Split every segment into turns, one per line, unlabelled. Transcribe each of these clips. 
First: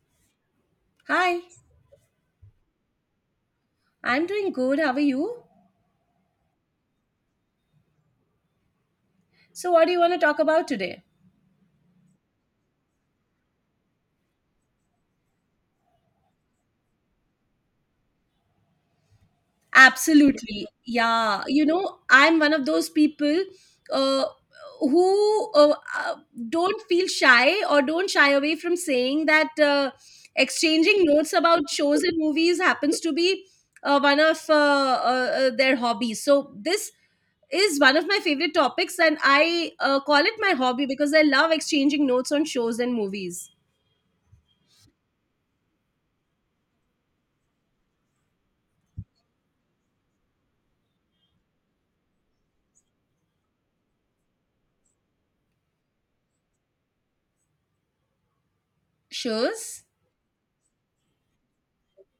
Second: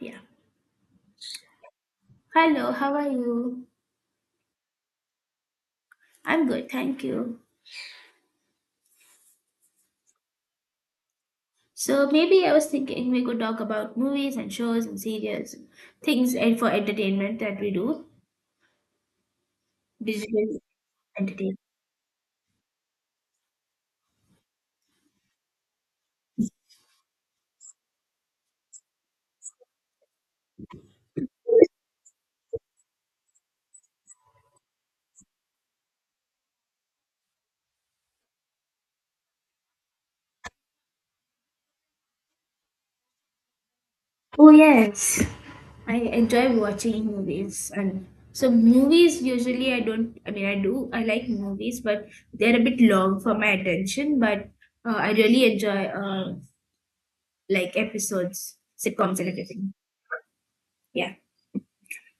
Yeah.
Hi,
Hello, how are you?
I'm doing good. How are you?
I'm good, thank you.
So, what do you want to talk about today?
So maybe I was thinking we could talk about movies and shows and series, things and for entertainment that we do, digital
Absolutely. Yeah.
entertainment.
You know, I'm one of those people uh, who don't feel shy or don't shy away from saying that exchanging notes about shows and movies happens to be one of their hobbies. So, this is one of my favorite topics, and I call it my hobby because I love exchanging notes on shows and movies.
I enjoy watching movies and so movies usually I don't, I mean I do, I like movies but they're a bit long for my attention but I really enjoy like episodes, sitcoms and everything.
Shows?
Yeah.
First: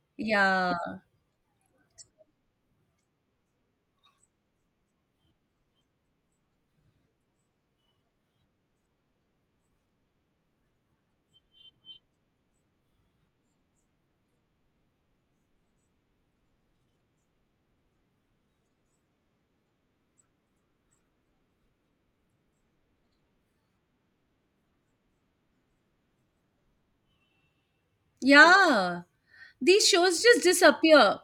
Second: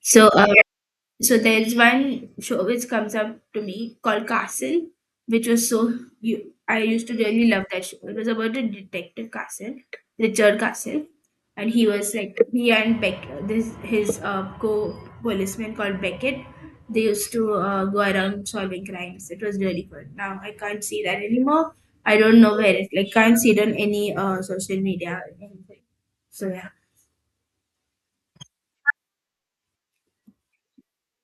So uh,
Yeah.
So there's one show which comes up to me called Castle, which was so you I used to really love that show. It was about a detective Castle, Richard Castle, and he was like he and Beck this his co policeman called Beckett. They used to go around solving crimes. It was really fun. Now I can't see that anymore. I don't know where it like can't see it on any social media or anything. So yeah.
Yeah, these shows just disappear.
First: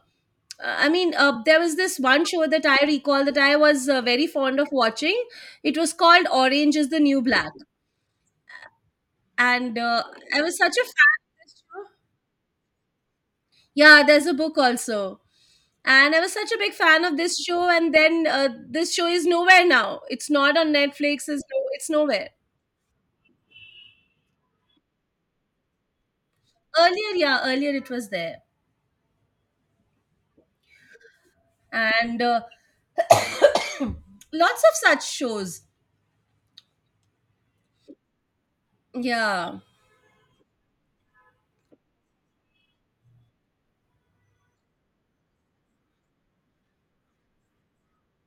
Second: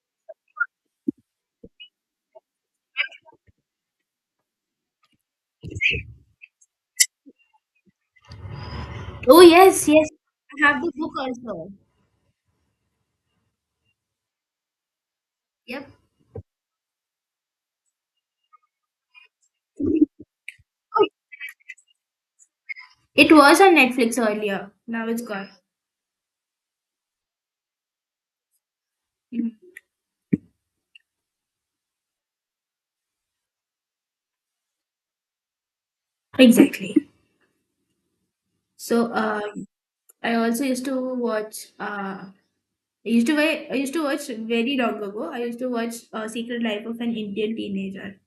I mean, there was this one show that I recall that I was very fond of watching. It was called Orange is the New Black.
Oh
And
yes, yes.
I was
I
such
have
a
the book
fan of this
also.
show. Yeah, there's a book also.
Yep.
And I was such a big fan of this show. And then this show is nowhere now. It's not on
Oh.
Netflix, it's, no, it's nowhere.
It was on Netflix earlier. Now it's gone.
Earlier, yeah, earlier it was there.
Mm.
And lots of such shows.
Exactly. So uh,
Yeah.
I also used to watch. I used to watch very long ago. I used to watch Secret Life of an Indian Teenager,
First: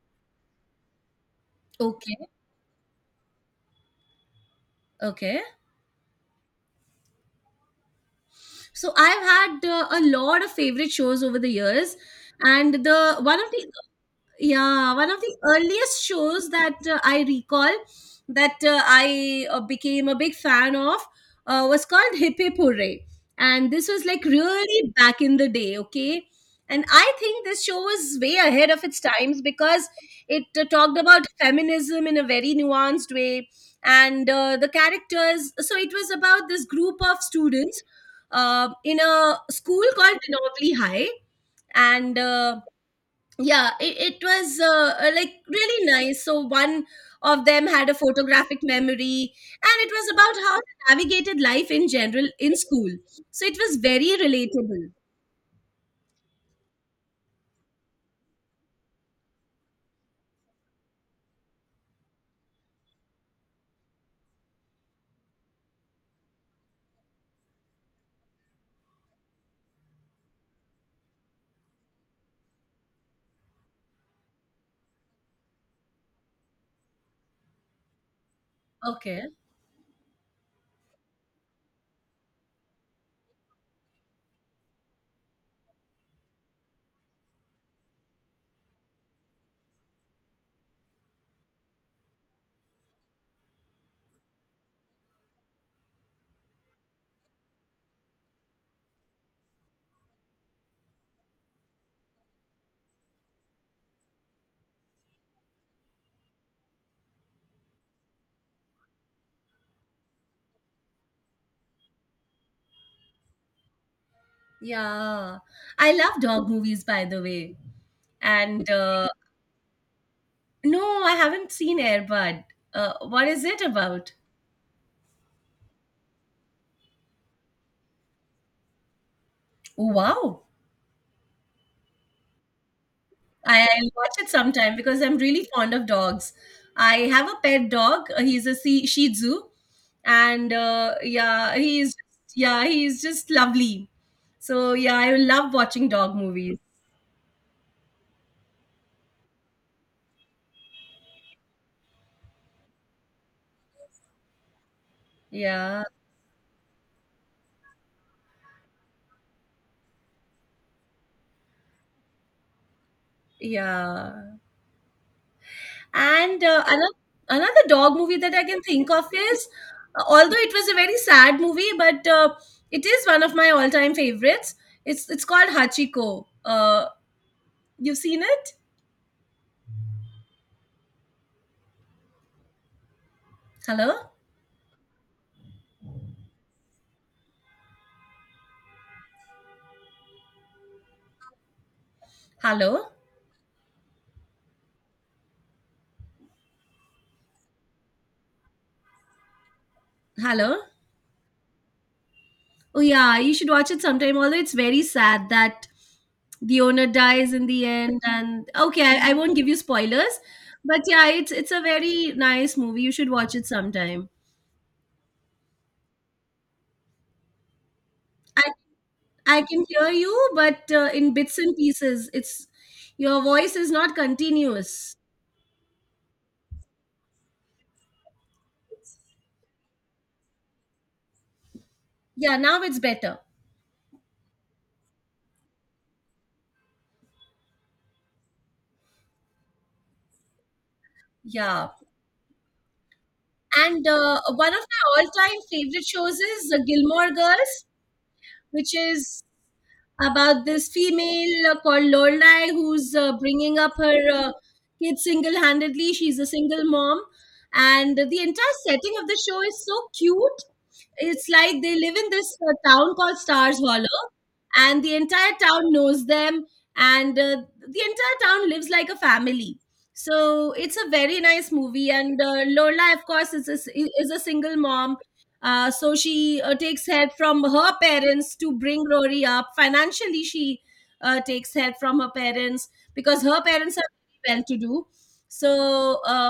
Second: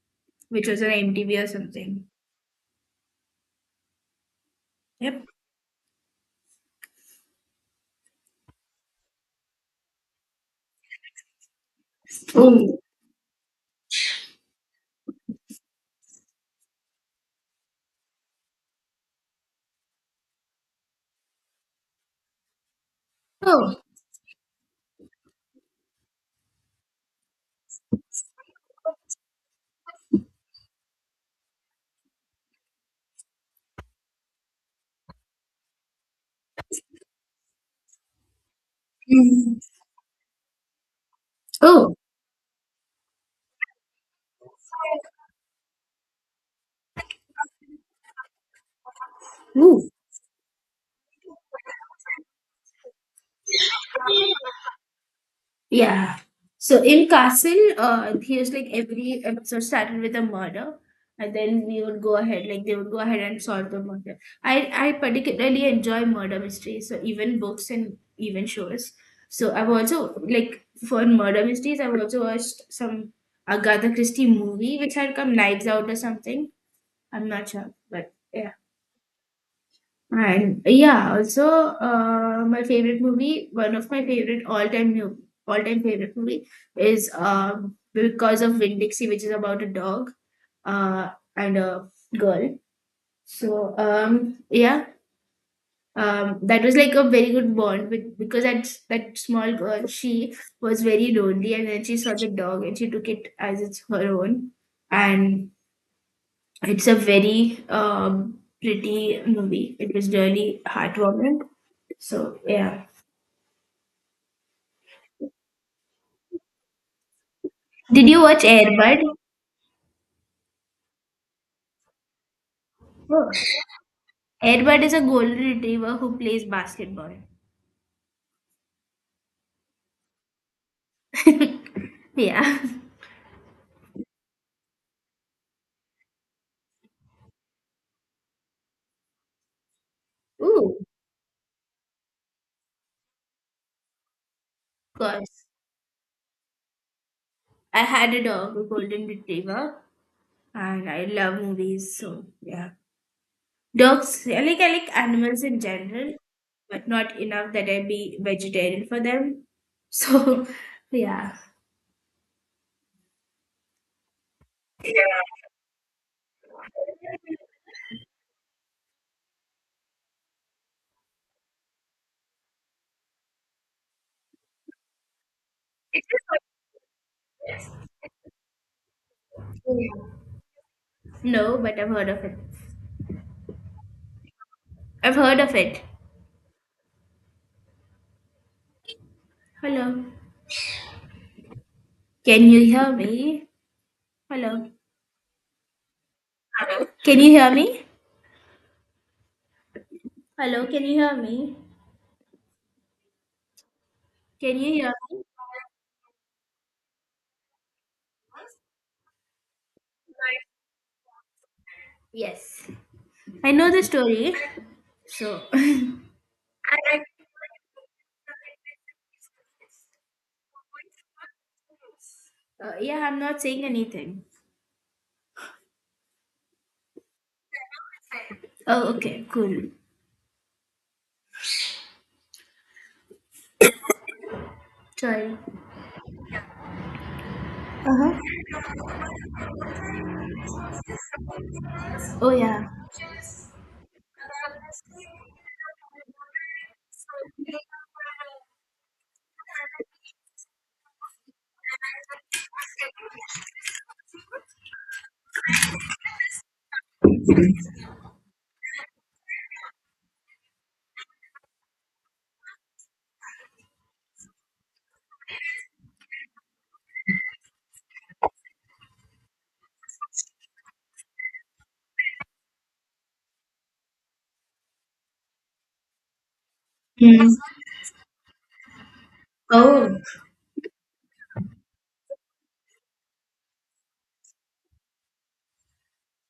which was on MTV or something.
Okay.
Yep.
Okay. So I've had a lot of favorite shows over the years, and
Oh.
the one of the yeah, one of the earliest shows that I recall that I became a big fan of was called Hip Hip Hooray. And
Oh.
this was like really back in the day, okay? And I think this show was way ahead of its times because it talked about feminism in a very nuanced way. And the characters, so it was about this group of students in a
Mm.
school called Tenobly High.
Oh.
And yeah, it was like really nice. So one of them had a photographic memory, and
Ooh.
it was about how they navigated life in general in school, so it was very relatable.
Yeah. So in Castle, here's like every episode started with a murder, and then we would go ahead, like they would go ahead and solve the murder. I particularly enjoy murder mysteries, so even books and even shows. So I've also like for murder mysteries, I've also watched some Agatha Christie movie which had come Knives Out or something. I'm not sure, but yeah.
Okay.
And yeah, also my favorite movie, one of my favorite all-time favorite movie is because of Win Dixie, which is about a dog uh, and a girl. So, yeah, that was like a very good bond with, because that small girl she was very lonely and then she saw the dog and she took it as it's her own, and it's a very pretty movie. It was really heartwarming. So yeah.
Yeah, I love dog movies, by the way.
Did you watch
And
Airbud?
no, I haven't seen Airbud. What
Oh.
is it about?
Airbud is a golden retriever who plays basketball.
Oh wow.
Yeah.
I'll watch it sometime because I'm really fond of dogs. I have a pet dog. He's a Shih Tzu, and
Ooh.
yeah, he's just lovely. So yeah,
Of
I
course.
love watching dog movies.
I had a dog, a golden retriever, and I love movies. So yeah, dogs. I like animals in
Yeah,
general, but not enough that I be vegetarian for them. So yeah,
yeah. And another dog movie that I can think of is, although it was a very sad movie, but it is one of my all time favorites. It's called Hachiko. You've seen it?
no, but I've heard of it.
Hello,
I've heard of it. Hello, can you
hello,
hear me? Hello. Hello. Can you hear me?
hello.
Hello, can you hear me?
Oh yeah, you should watch it sometime. Although it's
Can you
very
hear me?
sad that the owner dies in the end, and okay, I won't give you spoilers, but yeah, it's a very nice
Yes.
movie. You should watch it
I know the
sometime.
story. So,
I I can hear you, but in bits and pieces. It's
yeah, I'm
Your
not
voice
saying
is not
anything.
continuous.
Oh, okay, cool.
Yeah, now it's better.
Sorry. Uh-huh.
Yeah,
Oh, yeah.
and one of my all-time favorite shows is Gilmore Girls, which is about this female called Lorelai, who's bringing up her kids single-handedly. She's a single mom, and the entire setting of the show is so cute. It's like they live in this town called Stars Hollow, and the entire town knows them, and the entire town lives like a family. So it's a very nice movie, and Lola, of course, is a single mom, so she takes help
Hmm.
from her parents to bring Rory up.
Oh.
Financially, she takes help from her parents because her parents are well to do. So,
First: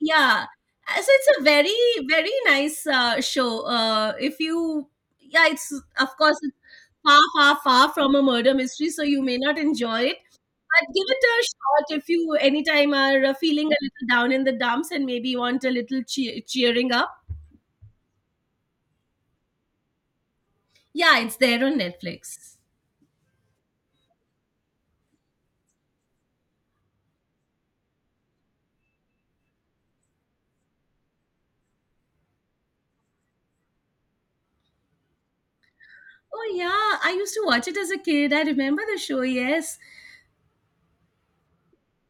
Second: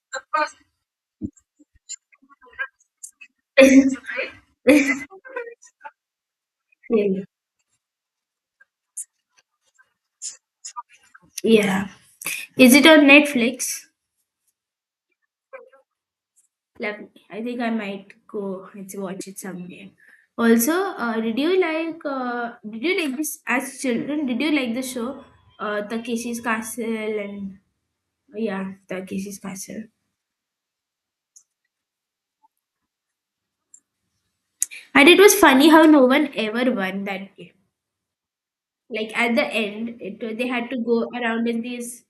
yeah. So it's a very, very nice show. If you, yeah, of course, it's far, far, far from a murder mystery, so you may not enjoy it. But give it a
Yeah.
shot if you
Is it
anytime
on
are feeling a
Netflix?
little down in the dumps and maybe want a little cheering
Lovely.
up.
I think I might go and watch it someday. Also,
Yeah, it's there on Netflix.
did you like this as children? Did you like the show Takeshi's Castle and yeah, Takeshi's Castle? And it was funny how no one
Oh
ever
yeah,
won
I used
that
to
game.
watch it as a kid. I remember the
Like
show,
at the
yes.
end, they had to go around in these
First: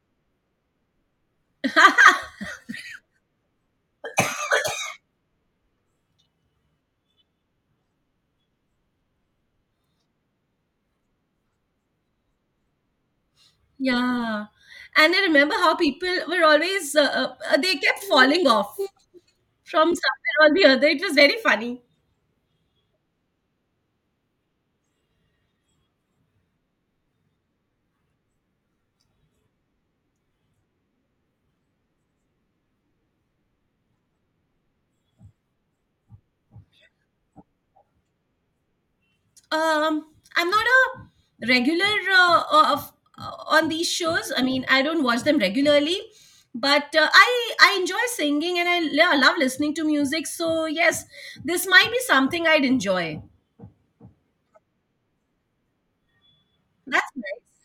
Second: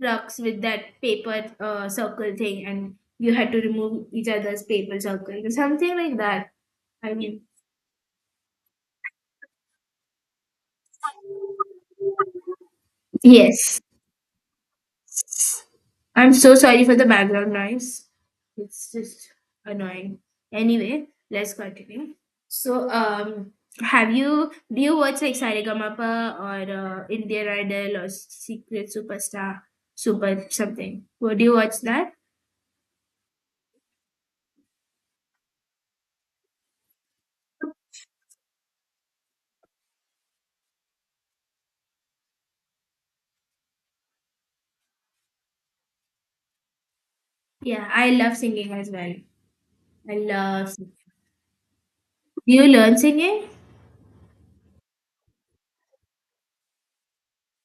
trucks with that paper circle thing, and you had to remove each other's paper circles or something like that. I mean, yes.
Yeah. And I remember how people
I'm
were
so sorry for
always
the background
they kept
noise.
falling off
It's just
from
annoying.
somewhere or the other. It
Anyway,
was very
let's
funny.
continue. So, have you do you watch like Saregama or Indian Idol or Secret Superstar, Super something? Would you watch that?
Um, I'm not a regular of on these shows. I mean, I don't watch them regularly, but I
Yeah,
enjoy
I love
singing, and
singing
I
as well.
love listening to
I
music. So
love. Singing.
yes, this might be something
Do
I'd
you learn
enjoy.
singing?
That's nice.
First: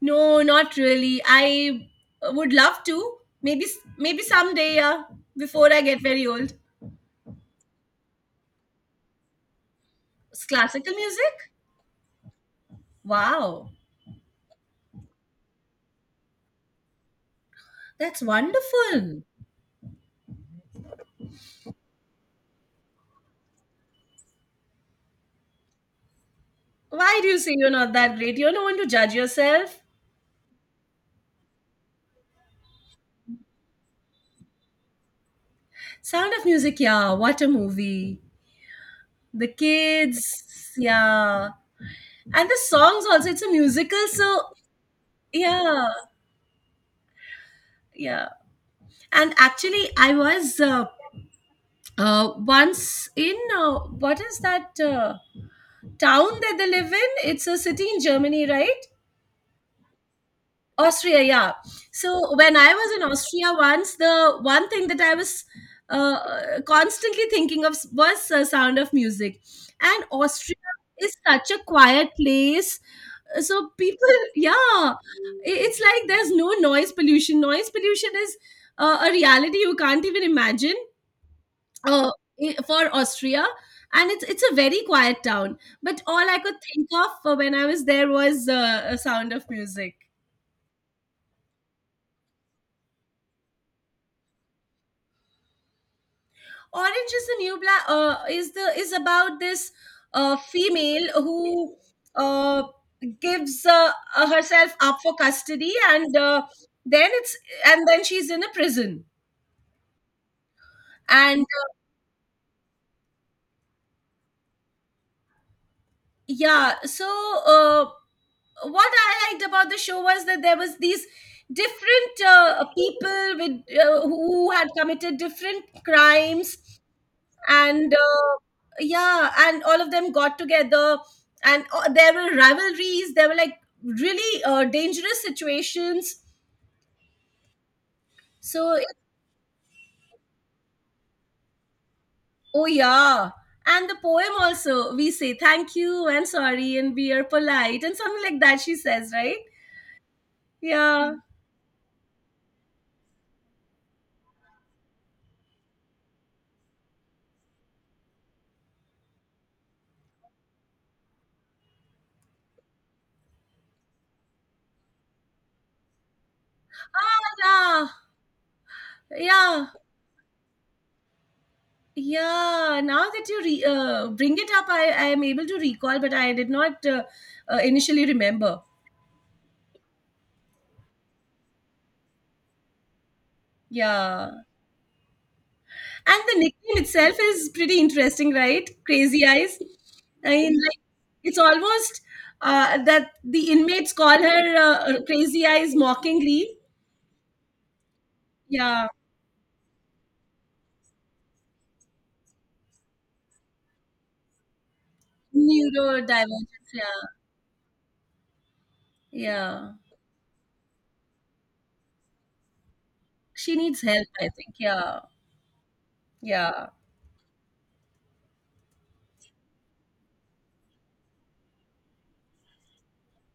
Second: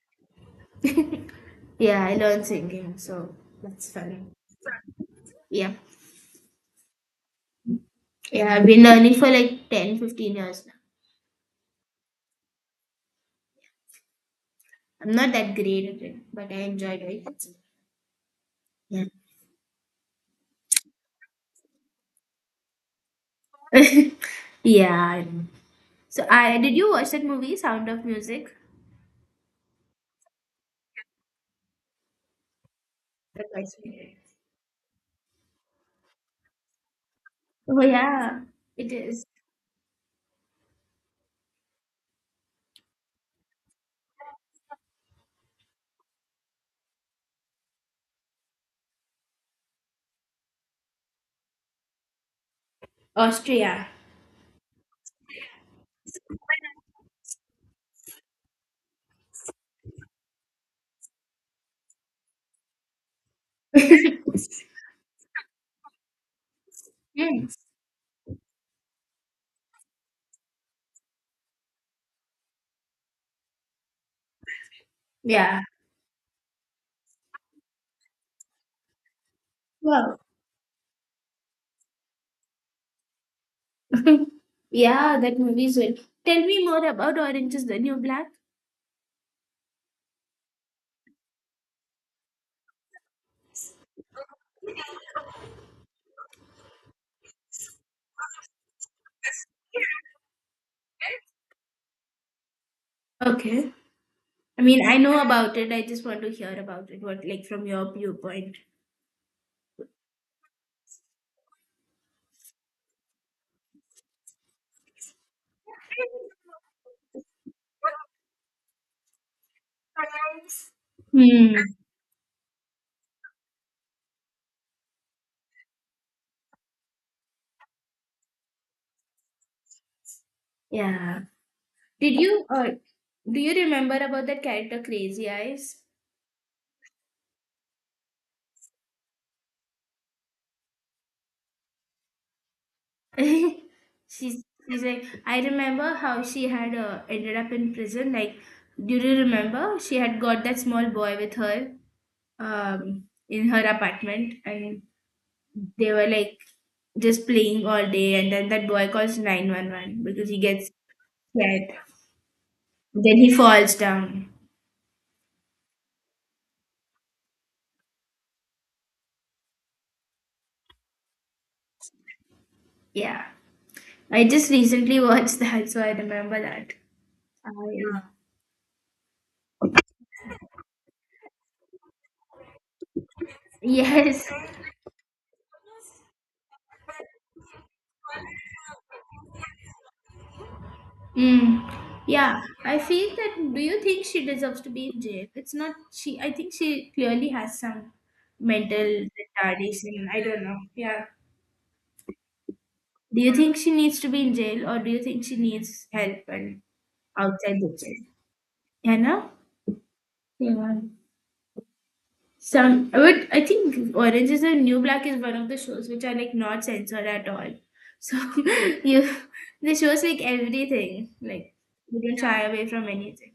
No, not really. I
Yeah, I learn
would love
singing,
to.
so
Maybe
that's
maybe
fun.
someday, yeah, before
Yeah,
I get very old.
yeah, I've been learning for like 15
It's
years now.
classical music? Wow.
I'm not that great at it, but I enjoy doing it.
That's
Yeah.
wonderful.
Yeah. I know. So I did you watch
Why
that
do you say
movie
you're
Sound
not
of
that great? You're
Music?
no one to judge yourself.
That's actually-
Sound of Music, yeah, what a
Oh
movie.
yeah, it is.
The kids, yeah. And the songs also, it's a musical, so yeah, yeah. And actually, I was once in,
Austria.
what is that? Town that they live in. It's a city in Germany, right? Austria, yeah. So when I was in Austria once, the one thing that I was constantly
Hmm.
thinking of was Sound of Music. And Austria is such a quiet place. So people, yeah,
Yeah.
it's like there's no noise pollution. Noise pollution is a reality you can't
Wow.
even imagine uh, for Austria, and it's it's a very
Yeah,
quiet
that
town.
movie is good.
But all I
Tell
could
me more
think of
about
for when
Orange
I
is the
was
New
there
Black.
was a Sound of Music. Orange is the new black. Is about this female who uh, gives
Okay. I
herself
mean, I
up for
know about
custody,
it. I just
and
want to hear about it.
then
What,
it's
like, from
and
your
then she's in a
viewpoint?
prison. And yeah, so uh, what I liked about the show was that there was these
Hmm.
different people with who had committed different crimes. And yeah, and all of them got together,
Yeah.
and there
Did
were
you
rivalries. There were
do you
like
remember about that
really
character
dangerous
Crazy Eyes?
situations. so it, oh yeah,
she's
and the poem
she's
also,
like,
we say
I
thank
remember
you
how
and
she had
sorry and we are
ended up in
polite and
prison,
something
like
like that, she
do
says,
you
right?
remember she had got that small
Yeah.
boy with her, um in her apartment, and they were like just playing all day, and then that boy calls 911 because he gets scared, then he falls down.
Yeah. Yeah, yeah. Now
Yeah,
that you
I
bring it
just
up, I,
recently
I am
watched
able to
that, so I
recall, but I
remember
did
that.
not initially remember.
Yes.
Yeah. And the nickname itself is pretty interesting, right? Crazy Eyes. I mean, like, it's
Mm.
almost
Yeah, I
that
feel that.
the
Do you
inmates
think
call
she
her
deserves to be in jail?
Crazy
It's
Eyes
not she. I
mockingly.
think she clearly has some
Yeah.
mental retardation. I don't know. Yeah. Do you think she needs to be in jail, or do you think she needs help and
Neurodivergence. Yeah.
outside the jail? Yeah, no.
Yeah.
Yeah. Some. But I
She needs
think
help, I
Orange is the
think.
New
Yeah.
Black is one of the shows which are like not
Yeah.
censored at all. So you, the show's like everything. Like you don't shy away from anything.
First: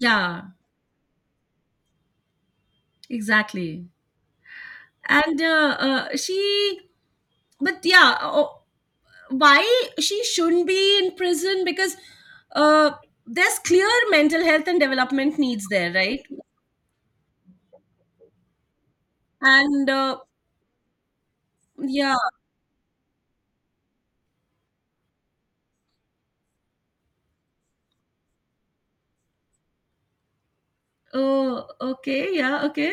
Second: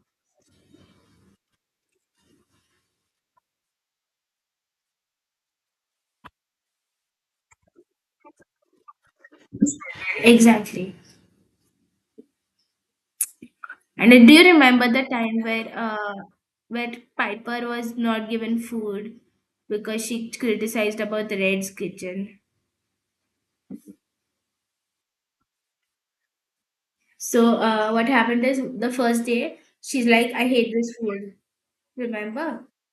Yeah. Exactly. And she, but yeah, oh, why she shouldn't
Exactly.
be in prison, because uh, there's clear
And do
mental
you
health and
remember the
development
time
needs
where
there,
uh,
right?
where Piper was not given food
And
because she criticized about the Red's
yeah.
kitchen? So what happened is the first day she's like, "I hate this food."
Oh, okay. Yeah,
Remember?
okay.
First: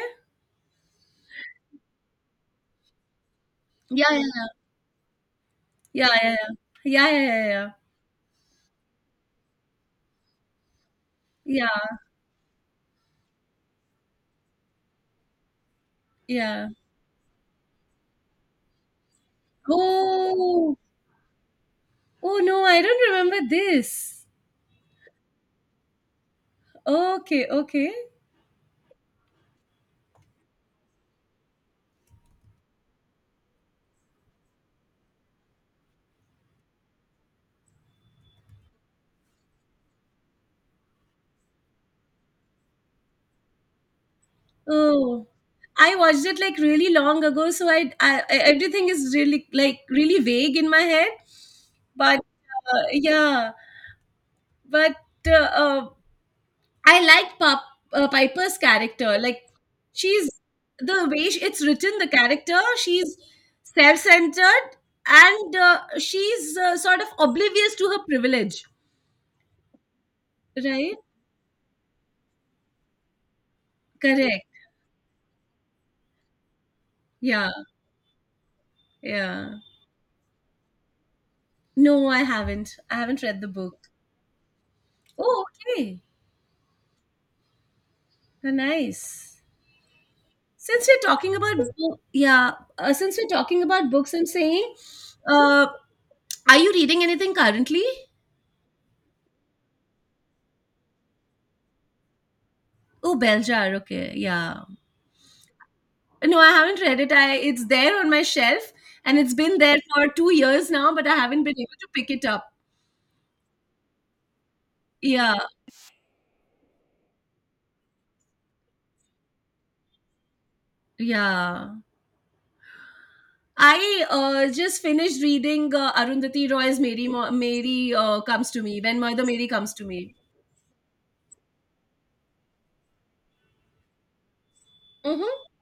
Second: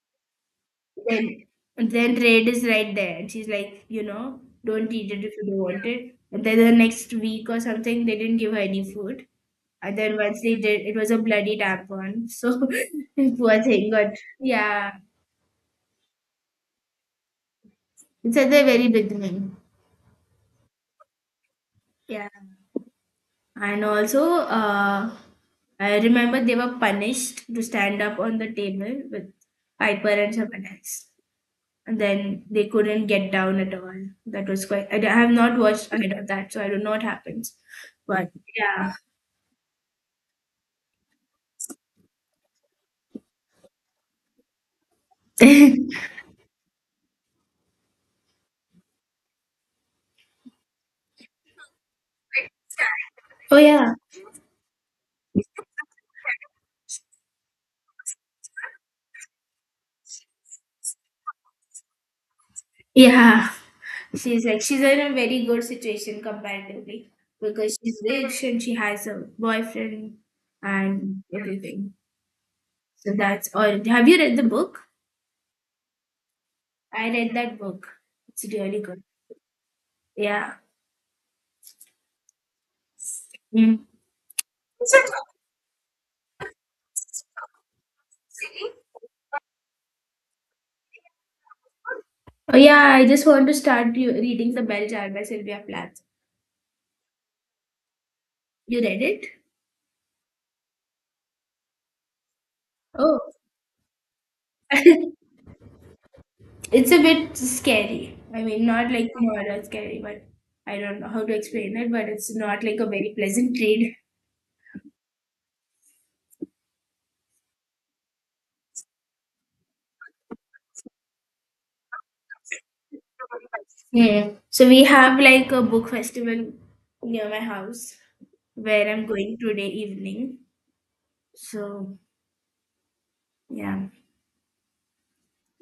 Then then Red is right there, and she's like, "You know,
Yeah,
don't eat it if you don't want
yeah,
it."
yeah,
And then the
yeah,
next
yeah, yeah,
week or
yeah,
something, they didn't give her any food. And then once they did, it was a
yeah,
bloody
yeah, yeah,
tampon. So poor thing got, yeah.
yeah.
It's at the very beginning.
Oh.
Yeah.
Oh, no, I don't remember
And also,
this.
I remember they were
Okay,
punished to
okay.
stand up on the table with Piper and someone else. And then they couldn't get down at all. That was quite. I have not watched ahead of that, so I don't know what happens. But yeah.
Oh, I watched it like really long ago, so everything is really like really vague in my head. But yeah,
Oh, yeah.
but uh, uh, I liked Piper's character. Like she's the way she, it's written, the character, she's
Yeah. She's like,
self-centered,
she's in a very
and
good situation
she's sort of
comparatively
oblivious
because
to
she's
her
rich and
privilege.
she has a boyfriend
Right?
and everything. So that's all. Have you read the
Correct.
book? I read
Yeah,
that book. It's really good.
yeah.
Yeah.
No, I haven't. I haven't read the
Mm.
book. Oh, okay. Oh, nice. Since we're talking about bo- yeah,
Oh, yeah, I
since we're
just want to
talking about
start
books, I'm
reading The
saying,
Bell Jar by Sylvia
uh,
Plath.
are you reading anything currently?
You read it?
Oh,
Oh.
Beljar. Okay, yeah. No, I haven't
It's
read
a
it. I
bit
It's there on
scary.
my
I mean,
shelf,
not like
and it's been
horror
there
scary,
for
but
2 years
I
now,
don't
but
know
I
how to
haven't been able
explain
to
it,
pick
but
it
it's
up.
not like a very pleasant read.
Yeah, yeah. I
Hmm. So
just
we have
finished
like a
reading
book
Arundhati
festival
Roy's Mary,
near
Mo-
my
Mary
house
Comes to Me,
where
When
I'm
Mother
going
Mary
today
Comes to Me.
evening. So, yeah.
Mm-hmm.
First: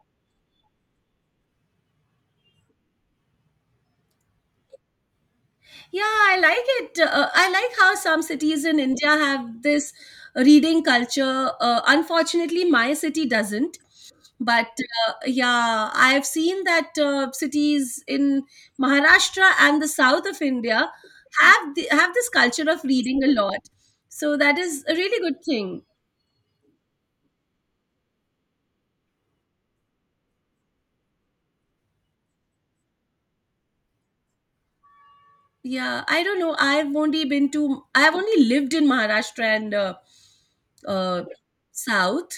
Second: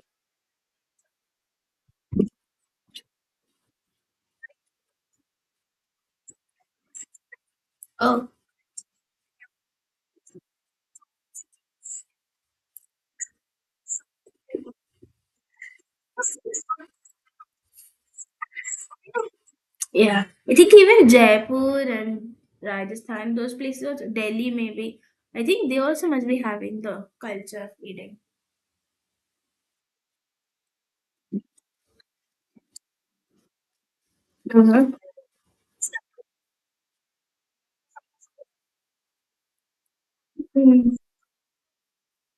Yeah, I like it. I like how some cities in India have this reading culture. Unfortunately, my city doesn't. But yeah, I've seen that cities in Maharashtra and the
Yeah,
south of
I think
India
even Jaipur
have this
and
culture of reading a
Rajasthan, those
lot.
places, also,
So
Delhi
that is a
maybe,
really good
I think they
thing.
also must be having the culture of eating.
Yeah, I don't know. I've only been to. I've only lived in Maharashtra and
Mm.
uh, south.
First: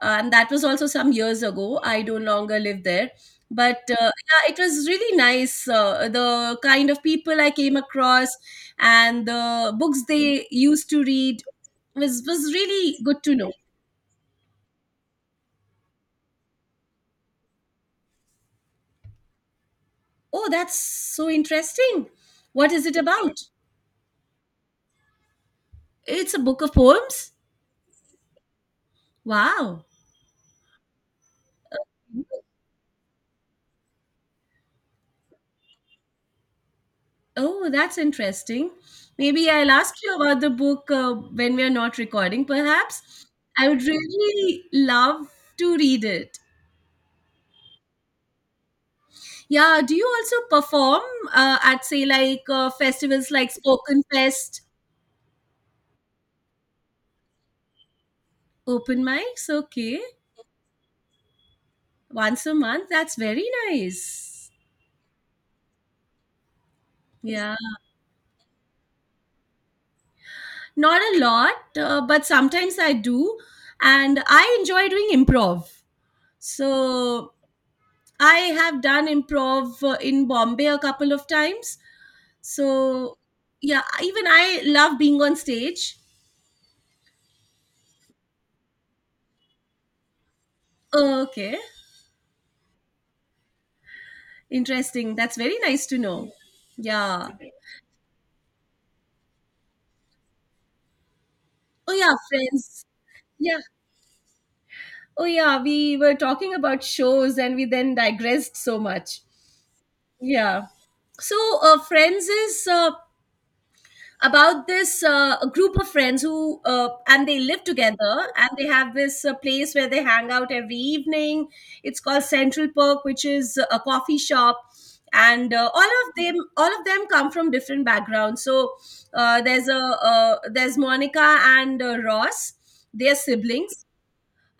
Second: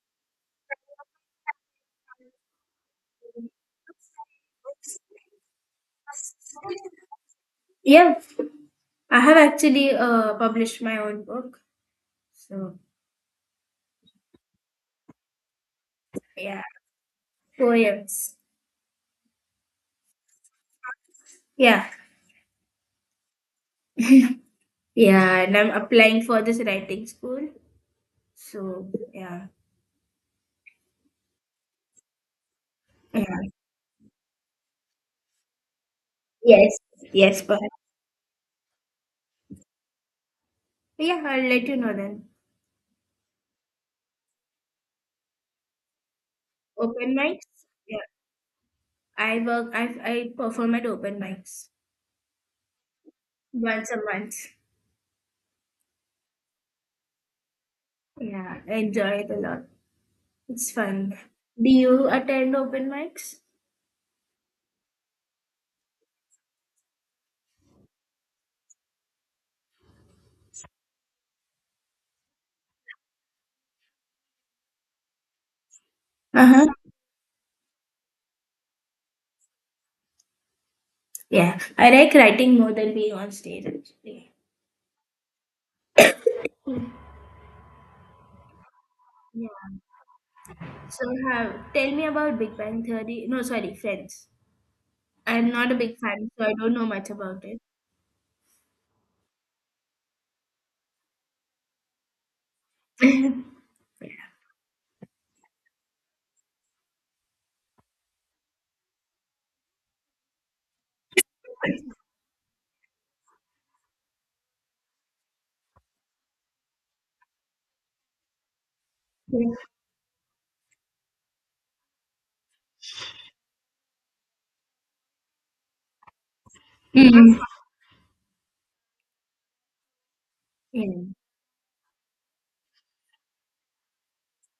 And that was also some years ago. I no longer live there. But yeah, it was really nice. The kind of people I came
Yeah,
across
I
and
have
the
actually
books they
published
used
my
to
own
read
book.
was
So,
really good to know.
yeah, poems.
Oh, that's so
Yeah,
interesting. What is it about?
yeah, and I'm applying
It's a
for this
book of
writing
poems.
school. So, yeah,
Wow.
yeah, yes, yes, but
Oh, that's interesting. Maybe I'll ask you about the book
yeah, I'll
when we
let
are
you know
not
then.
recording, perhaps. I would really love to read it.
Open mics. Yeah, I work.
Yeah,
I
do you
I
also
perform at
perform
open mics
at, say, like festivals like
once a
Spoken
month.
Fest,
Yeah, I
open
enjoy it a
mics?
lot.
Okay,
It's fun. Do you
once a
attend open
month. That's
mics?
very nice. Yeah, not a lot, but sometimes I do, and I enjoy doing improv.
Uh-huh.
So I have done improv in Bombay a couple of
Yeah,
times.
I like writing more than being
So
on stage
yeah, even
actually.
I love being on stage.
Yeah. So have
Okay,
tell me about Big Bang Theory. No, sorry, Friends.
interesting. That's
I'm
very
not a
nice
big
to
fan,
know.
so I don't know much
Yeah.
about it.
Oh yeah, Friends. Yeah. Oh yeah, we were talking about shows, and we then digressed so much. Yeah. So Friends is about this a group of friends who and they live together and they have this place where they hang out every evening. It's called Central Perk, which is a coffee shop. And all of them
Yeah.
come
Mm.
from different backgrounds. So there's a there's
Yeah. And
Monica and Ross. They're siblings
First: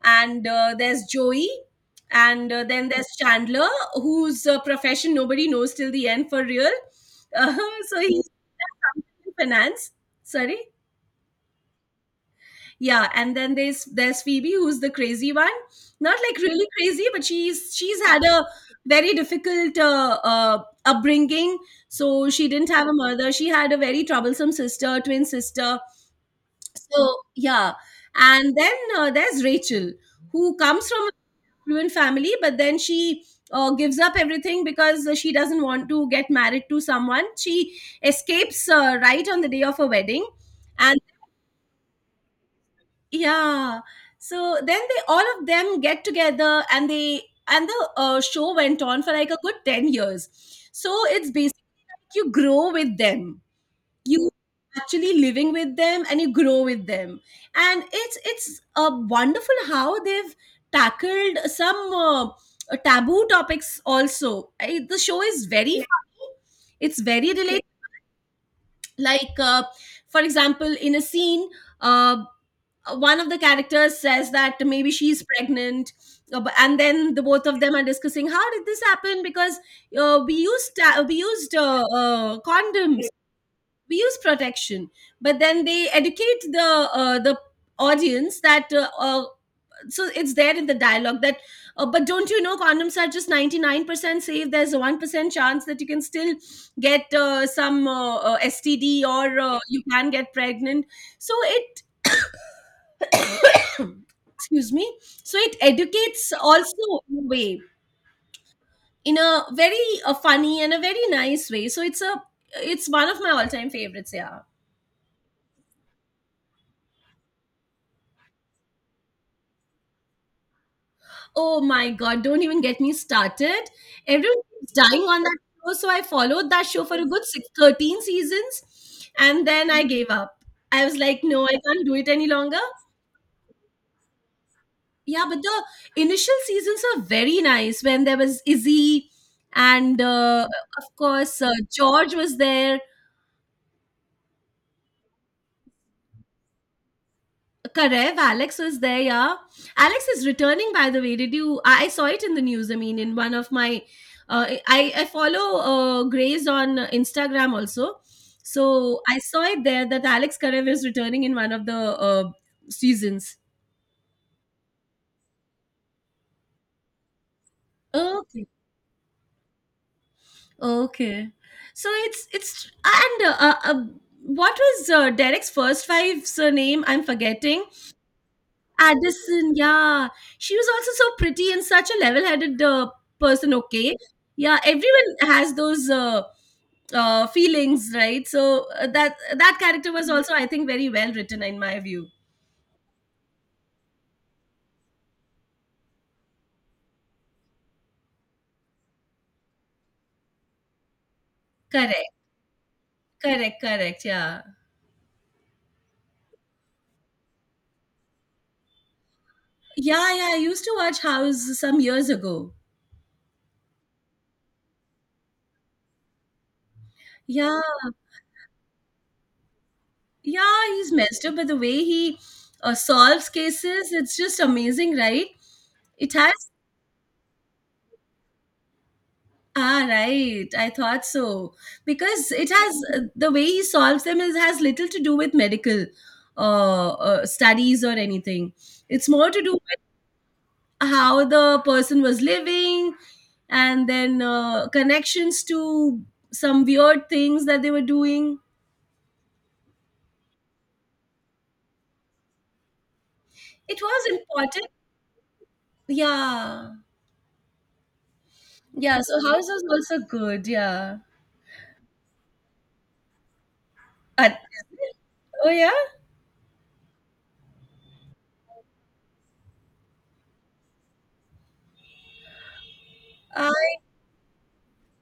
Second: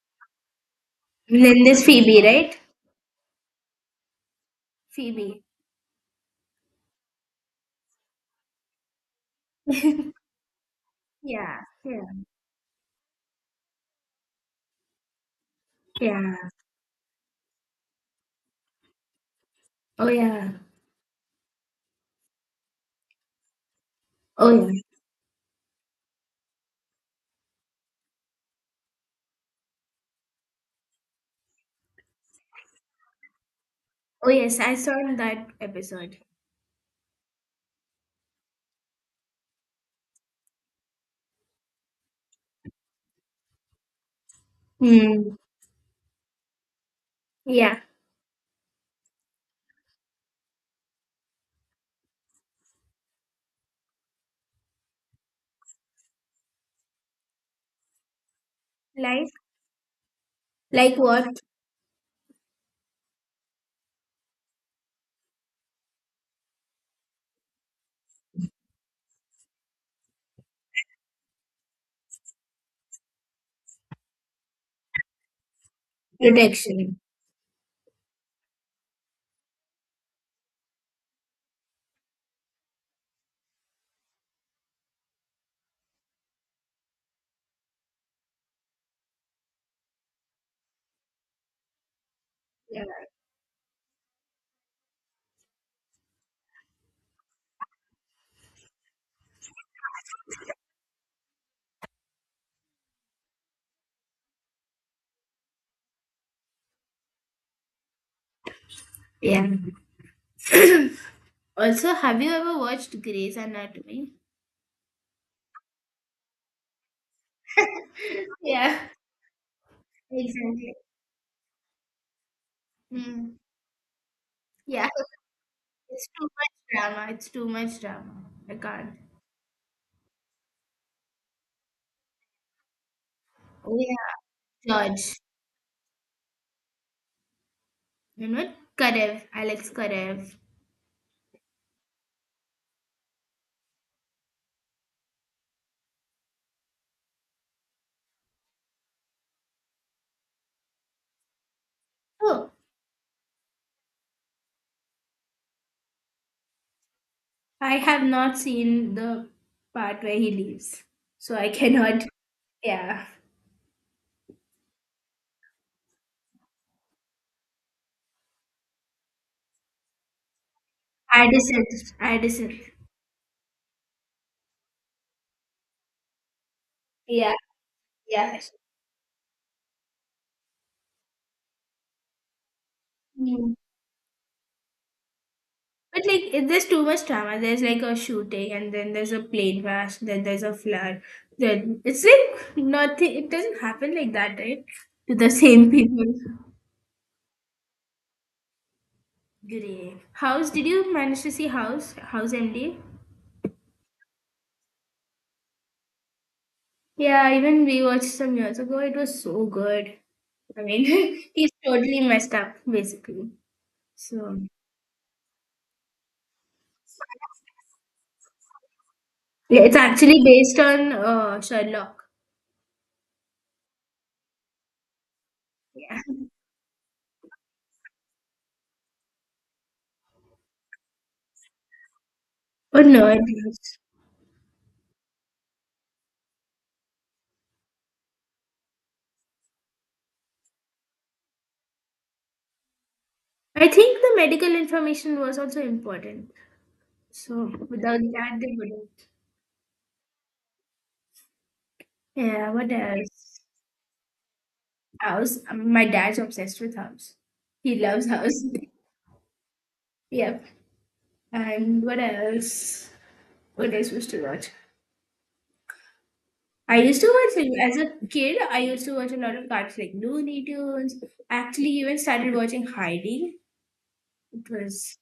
and there's Joey,
then there's Phoebe,
and
right?
then there's Chandler, whose profession
Phoebe.
nobody knows till the end for real. Uh, so he's in finance. Sorry,
Yeah. Yeah.
yeah, and then there's Phoebe, who's the crazy one, not like
Yeah.
really crazy, but she's had a very difficult
Oh yeah.
upbringing. So she didn't have a mother. She had a very troublesome
Oh yeah.
sister, twin sister. So yeah, and then there's Rachel, who comes from a fluent family, but then she gives up
Oh yes,
everything
I saw
because she
that
doesn't want to
episode.
get married to someone she escapes right on the day of her wedding. And yeah, so then they all
Hmm.
of them get together, and they and
Yeah.
the show went on for like a good 10 years. So it's basically like you grow with them, you actually living with them and you grow with them. And it's
Like
wonderful how they've
like
tackled
what?
some taboo topics also. I, the show is very funny, it's very related, like uh, for example, in a scene, uh, one of the characters says that maybe she's pregnant. And
Protection.
then the both of them are discussing how did this happen, because we used condoms, we use protection. But then they educate the audience that so it's there in the dialogue that but don't you know
Yeah.
condoms are just 99% safe, there's a 1% chance that you can still get some std, or you can get pregnant. So it excuse me, so it educates also in a way, in a
Yeah.
very funny and a very nice way. So
Also,
it's
have
a
you ever
it's
watched
one of my
Grey's
all-time favorites,
Anatomy?
yeah.
Yeah, exactly.
Oh my God, don't even get me
Mm.
started. Everyone keeps
Yeah,
dying on that show, so I
it's too
followed
much
that show for a
drama.
good
It's
six,
too much
13
drama. I can't.
seasons, and then I gave up. I was like, no, I can't do it any longer.
Oh, yeah. George.
Yeah, but the initial seasons are very nice when there
You
was
know,
Izzy,
Karev, Alex
and
Karev.
of course George was there. Karev, Alex was there, yeah. Alex is returning, by the way. Did you? I saw it in the
Oh,
news. I mean, in one of my, I follow Grace on Instagram
I
also,
have not seen
so I
the
saw it there
part
that
where he
Alex Karev
leaves.
is returning in
So I
one of the
cannot.
uh,
Yeah.
seasons. Okay, okay.
Addison.
So it's
Addison.
it's and what was Derek's first five surname? I'm
Yeah,
forgetting.
yeah.
Addison, yeah. She was also so pretty and such a level headed person, okay? Yeah, everyone has those
But like there's too much drama. There's like
feelings,
a
right?
shooting
So
and then there's
that
a
that
plane
character
crash,
was
then
also,
there's
I
a
think, very
flood.
well written in my
Then it's
view.
like nothing, it doesn't happen like that, right? To the same people. Great. House, did you manage to see House?
Correct,
House MD?
correct, correct, yeah.
Yeah, even we watched some years ago. It was so good.
Yeah, yeah, I
I
used to watch
mean, he's
House some
totally
years
messed
ago.
up, basically. So
Yeah,
yeah, it's actually based
yeah, he's
on
messed up, but the way
Sherlock.
he solves cases, it's just amazing, right?
Yeah.
It has Ah, right. I thought so. Because it
Oh no,
has,
it
the way he
is.
solves them is, has little to do with medical studies or anything. It's more to do with how the person was living,
I
and
think the
then
medical information was
connections
also
to
important.
some weird things
So
that they were
without that,
doing.
they wouldn't. Yeah, what else?
It was important.
House. My dad's obsessed
Yeah.
with house. He loves house.
Yeah. So, house was also
Yep.
good. Yeah.
And what else? What else was to
At,
watch?
oh, yeah.
I used to watch like, as a kid. I used to watch a lot of cartoons like Looney Tunes. I actually even started watching Heidi.
I,
It was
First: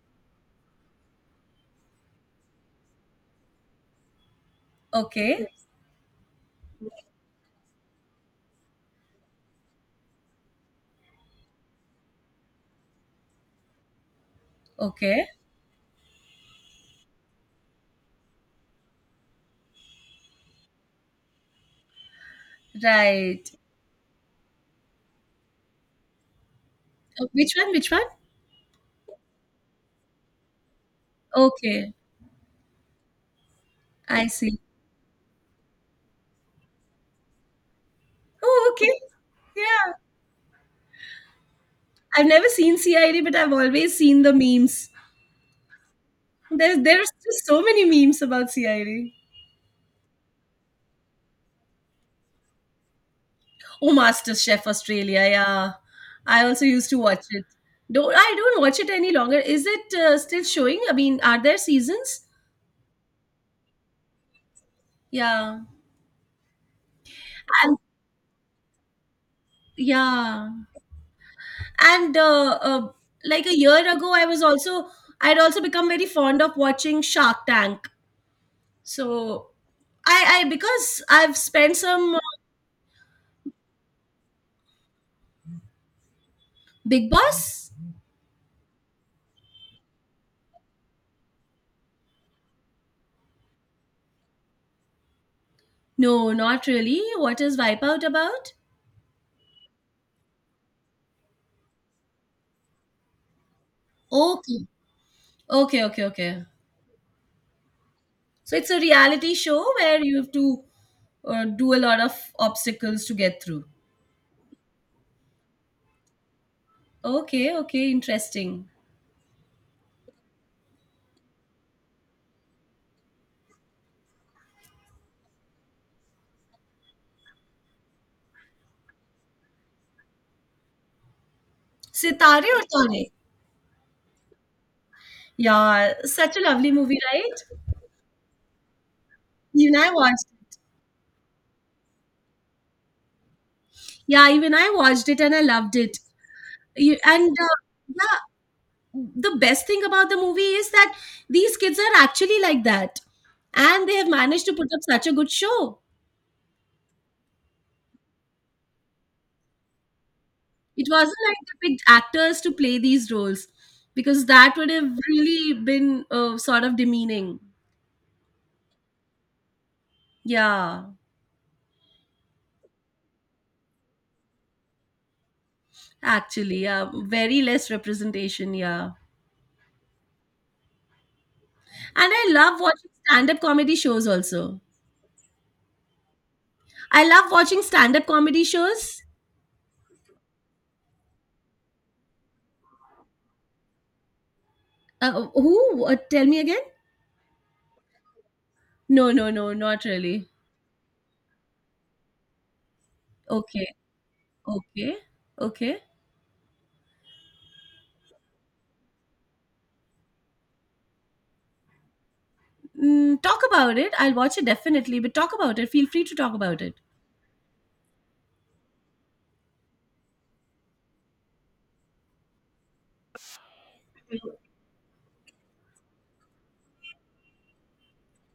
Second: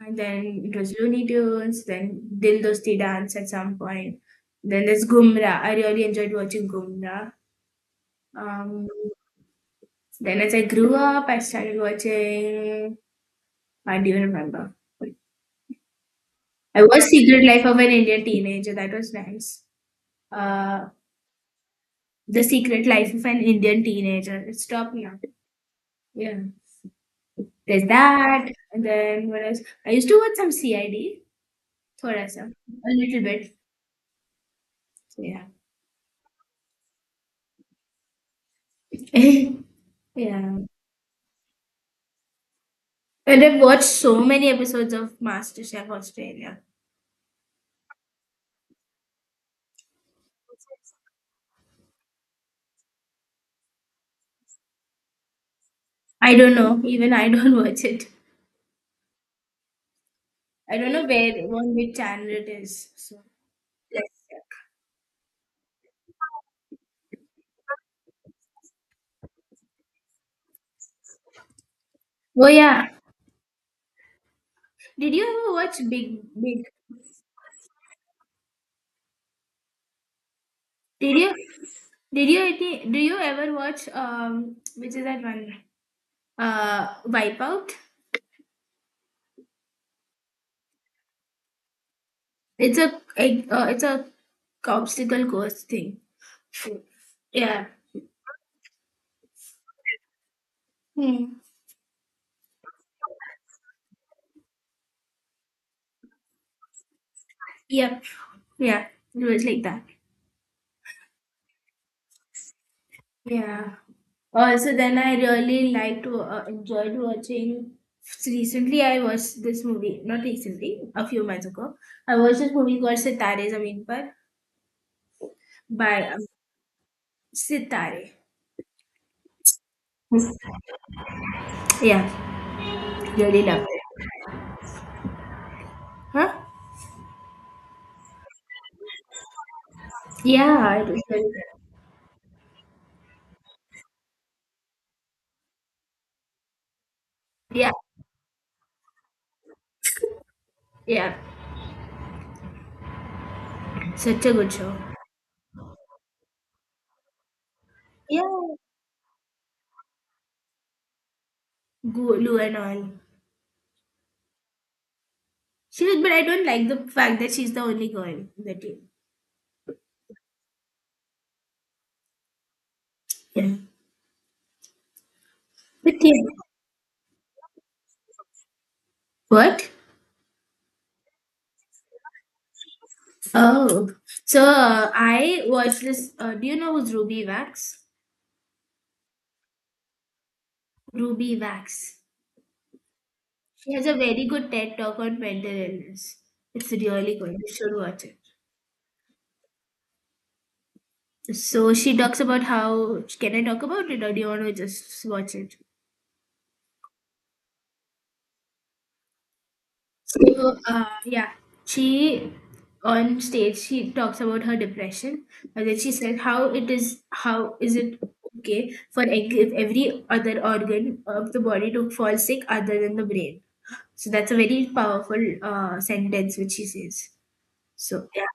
and then it was Looney Tunes. Then Dil Dosti Dance at some point. Then there's
okay.
Gumra. I really enjoyed watching Gumra. Um, Then as I grew up, I started watching. I don't even remember.
Okay.
I watched Secret Life of an Indian Teenager. That was nice. Uh, The Secret Life of an
Right.
Indian Teenager. It stopped now. Yeah.
Which one?
There's
Which one?
that. And then what else? I used to watch some CID.
Okay,
Thoda sa. A little bit.
I see.
Yeah.
Oh, okay.
Yeah.
Yeah. I've never seen CID, but
And
I've
I've watched
always
so
seen the
many
memes.
episodes of MasterChef Australia.
There's just so many memes about CID. Oh, Master Chef Australia, yeah.
I
I
don't
also
know.
used to
Even
watch
I
it.
don't watch it.
Don't I don't watch it any longer. Is it still
I
showing? I
don't know
mean,
where
are there
on which
seasons?
channel it is. So, yes.
Yeah. And yeah. And
Oh yeah,
like a year ago, I was also
did you
I'd
ever
also
watch
become very
Big?
fond of
Big.
watching Shark Tank. So I because
Did you?
I've spent some
Did you? Do you ever watch? Which is that one?
Big Boss?
Wipeout. It's a obstacle course thing.
No, not really. What is
Yeah.
Wipeout about?
Hmm.
Okay. Okay, okay, okay.
Yep.
So it's a
Yeah. It
reality
was
show
like that.
where you have to do a lot of obstacles to get through.
Yeah. Also, then I really liked to enjoyed
Okay,
watching.
okay, interesting.
Recently, I watched this movie. Not recently, a few months ago. I watched this movie called Sitare Zameen Par by Sitare. Yeah.
Sitare or Tare?
Really love it.
Yeah,
Huh?
such a lovely movie, right? Even I watched it.
Yeah, it was very good.
Yeah, even I watched it and I loved it. You, and
Yeah,
yeah, the best thing about the movie is that
yeah.
these kids are actually like that, and they have
Such a
managed
good
to put
show.
up such a good show.
Yeah.
It wasn't like they picked
Lou
actors to
and
play
all.
these roles, because that would have really
She was,
been
but I don't
sort
like
of
the fact that
demeaning.
she's the only girl in the team.
Yeah,
Yeah. Yeah. But yeah.
actually, yeah, very less representation, yeah.
What?
And I love watching stand-up comedy
Oh.
shows
So
also.
I watched this. Do you know who's
I
Ruby
love watching
Wax?
stand-up comedy shows.
Ruby Wax. She has a very good TED talk on mental
Who
illness.
tell me again.
It's really good. You should watch it.
No, no, no, not really.
So she talks about how. Can I talk
Okay,
about it, or do you want to
okay,
just watch it?
okay.
So, yeah, she, on
Mm, talk
stage,
about
she
it. I'll
talks
watch
about
it
her
definitely, but
depression,
talk about
and
it.
then
Feel
she
free to
said
talk about it.
how is it okay if every other organ of the body to fall sick other than the brain. So that's a very powerful sentence which she says. So yeah,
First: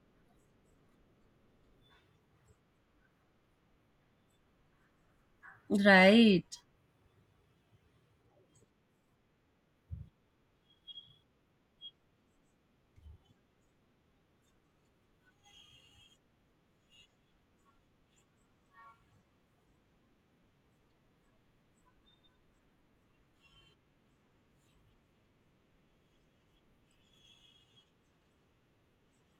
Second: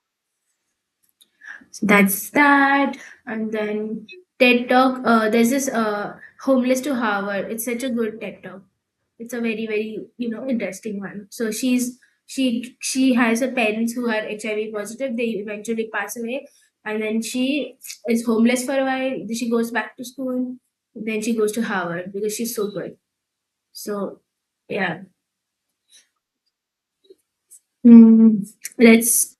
so that's that. And then TED Talk. There's this
Right.
homeless to Harvard. It's such a good TED Talk. It's a very, very interesting one. So she has her parents who are HIV positive. They eventually pass away, and then she is homeless for a while. Then she goes back to school. Then she goes to Harvard because she's so good. So yeah. Mm, that's.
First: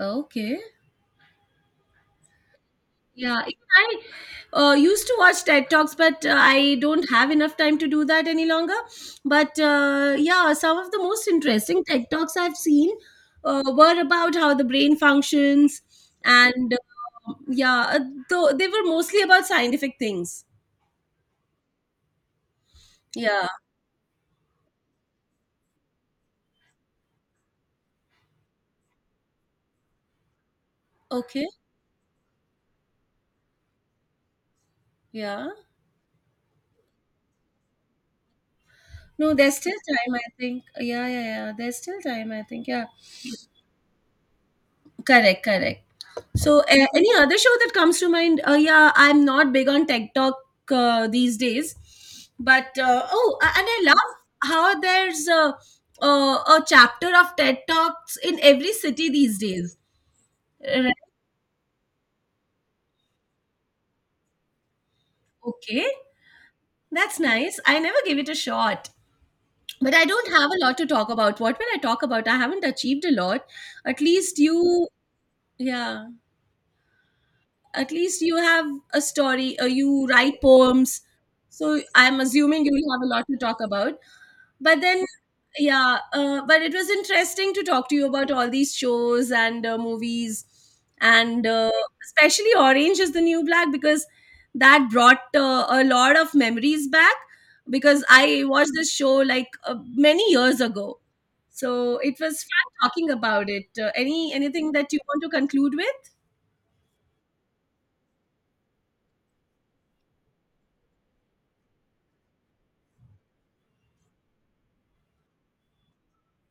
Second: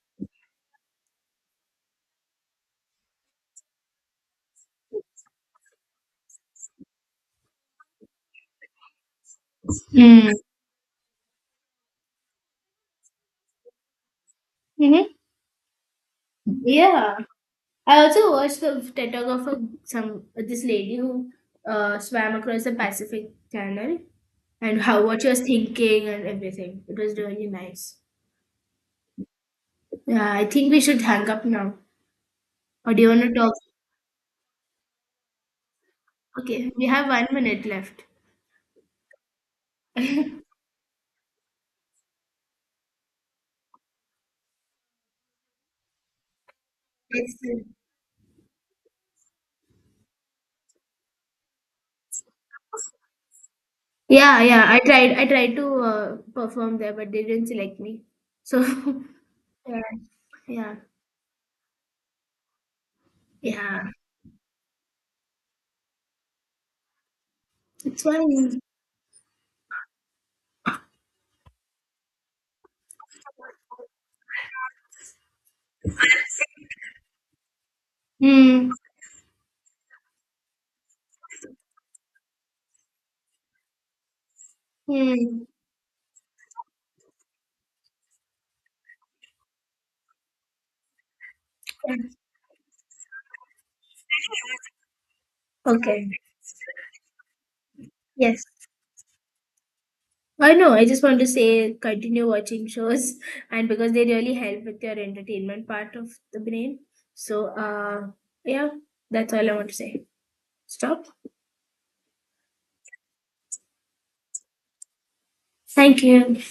Okay. Yeah, even I used to watch TED Talks, but I don't have enough time to do that any longer. But yeah, some of the most interesting TED Talks I've seen were about how the brain
Mm-hmm.
functions, and
Yeah, I also
though
watched
they
the
were
TED
mostly
Talk
about
of a,
scientific
some
things.
this lady who swam across the Pacific
Yeah.
channel and how what she was thinking and everything. It was really nice. Yeah, I think we should hang up
Okay.
now. Or do you want to talk?
Yeah.
Okay, we have 1 minute left.
No, there's still time, I
Let's
think. Yeah, yeah, yeah. There's still time, I think. Yeah. Correct, correct. So, any other show
see.
that comes to mind? Yeah, I'm not big on TikTok these days, but oh, and I love
Yeah, yeah.
how there's
I
a,
tried to
a, a
perform there,
chapter
but they
of
didn't
TED
select me.
Talks in
So
every city these days.
yeah, yeah,
Right.
yeah.
Okay, that's nice. I never
It's
gave it a
fine.
shot, but I don't have a lot to talk about. What will I talk about? I haven't achieved a lot. At least you, yeah, at least you have
Hmm.
a story or you write poems, so I'm assuming you will have a lot to talk about. But then,
Hmm.
yeah, but it was interesting to talk to you about all these shows and movies, and
Yeah.
especially Orange is the New Black, because that brought a
Okay.
lot of memories back, because I
Yes.
watched this show like many
I
years
know. I
ago.
just want to say
So it
continue
was fun
watching
talking
shows,
about it.
and because they
Any
really help
anything
with
that you
your
want to
entertainment
conclude
part
with?
of the brain. So yeah, that's all I want to say. Stop. Thank you.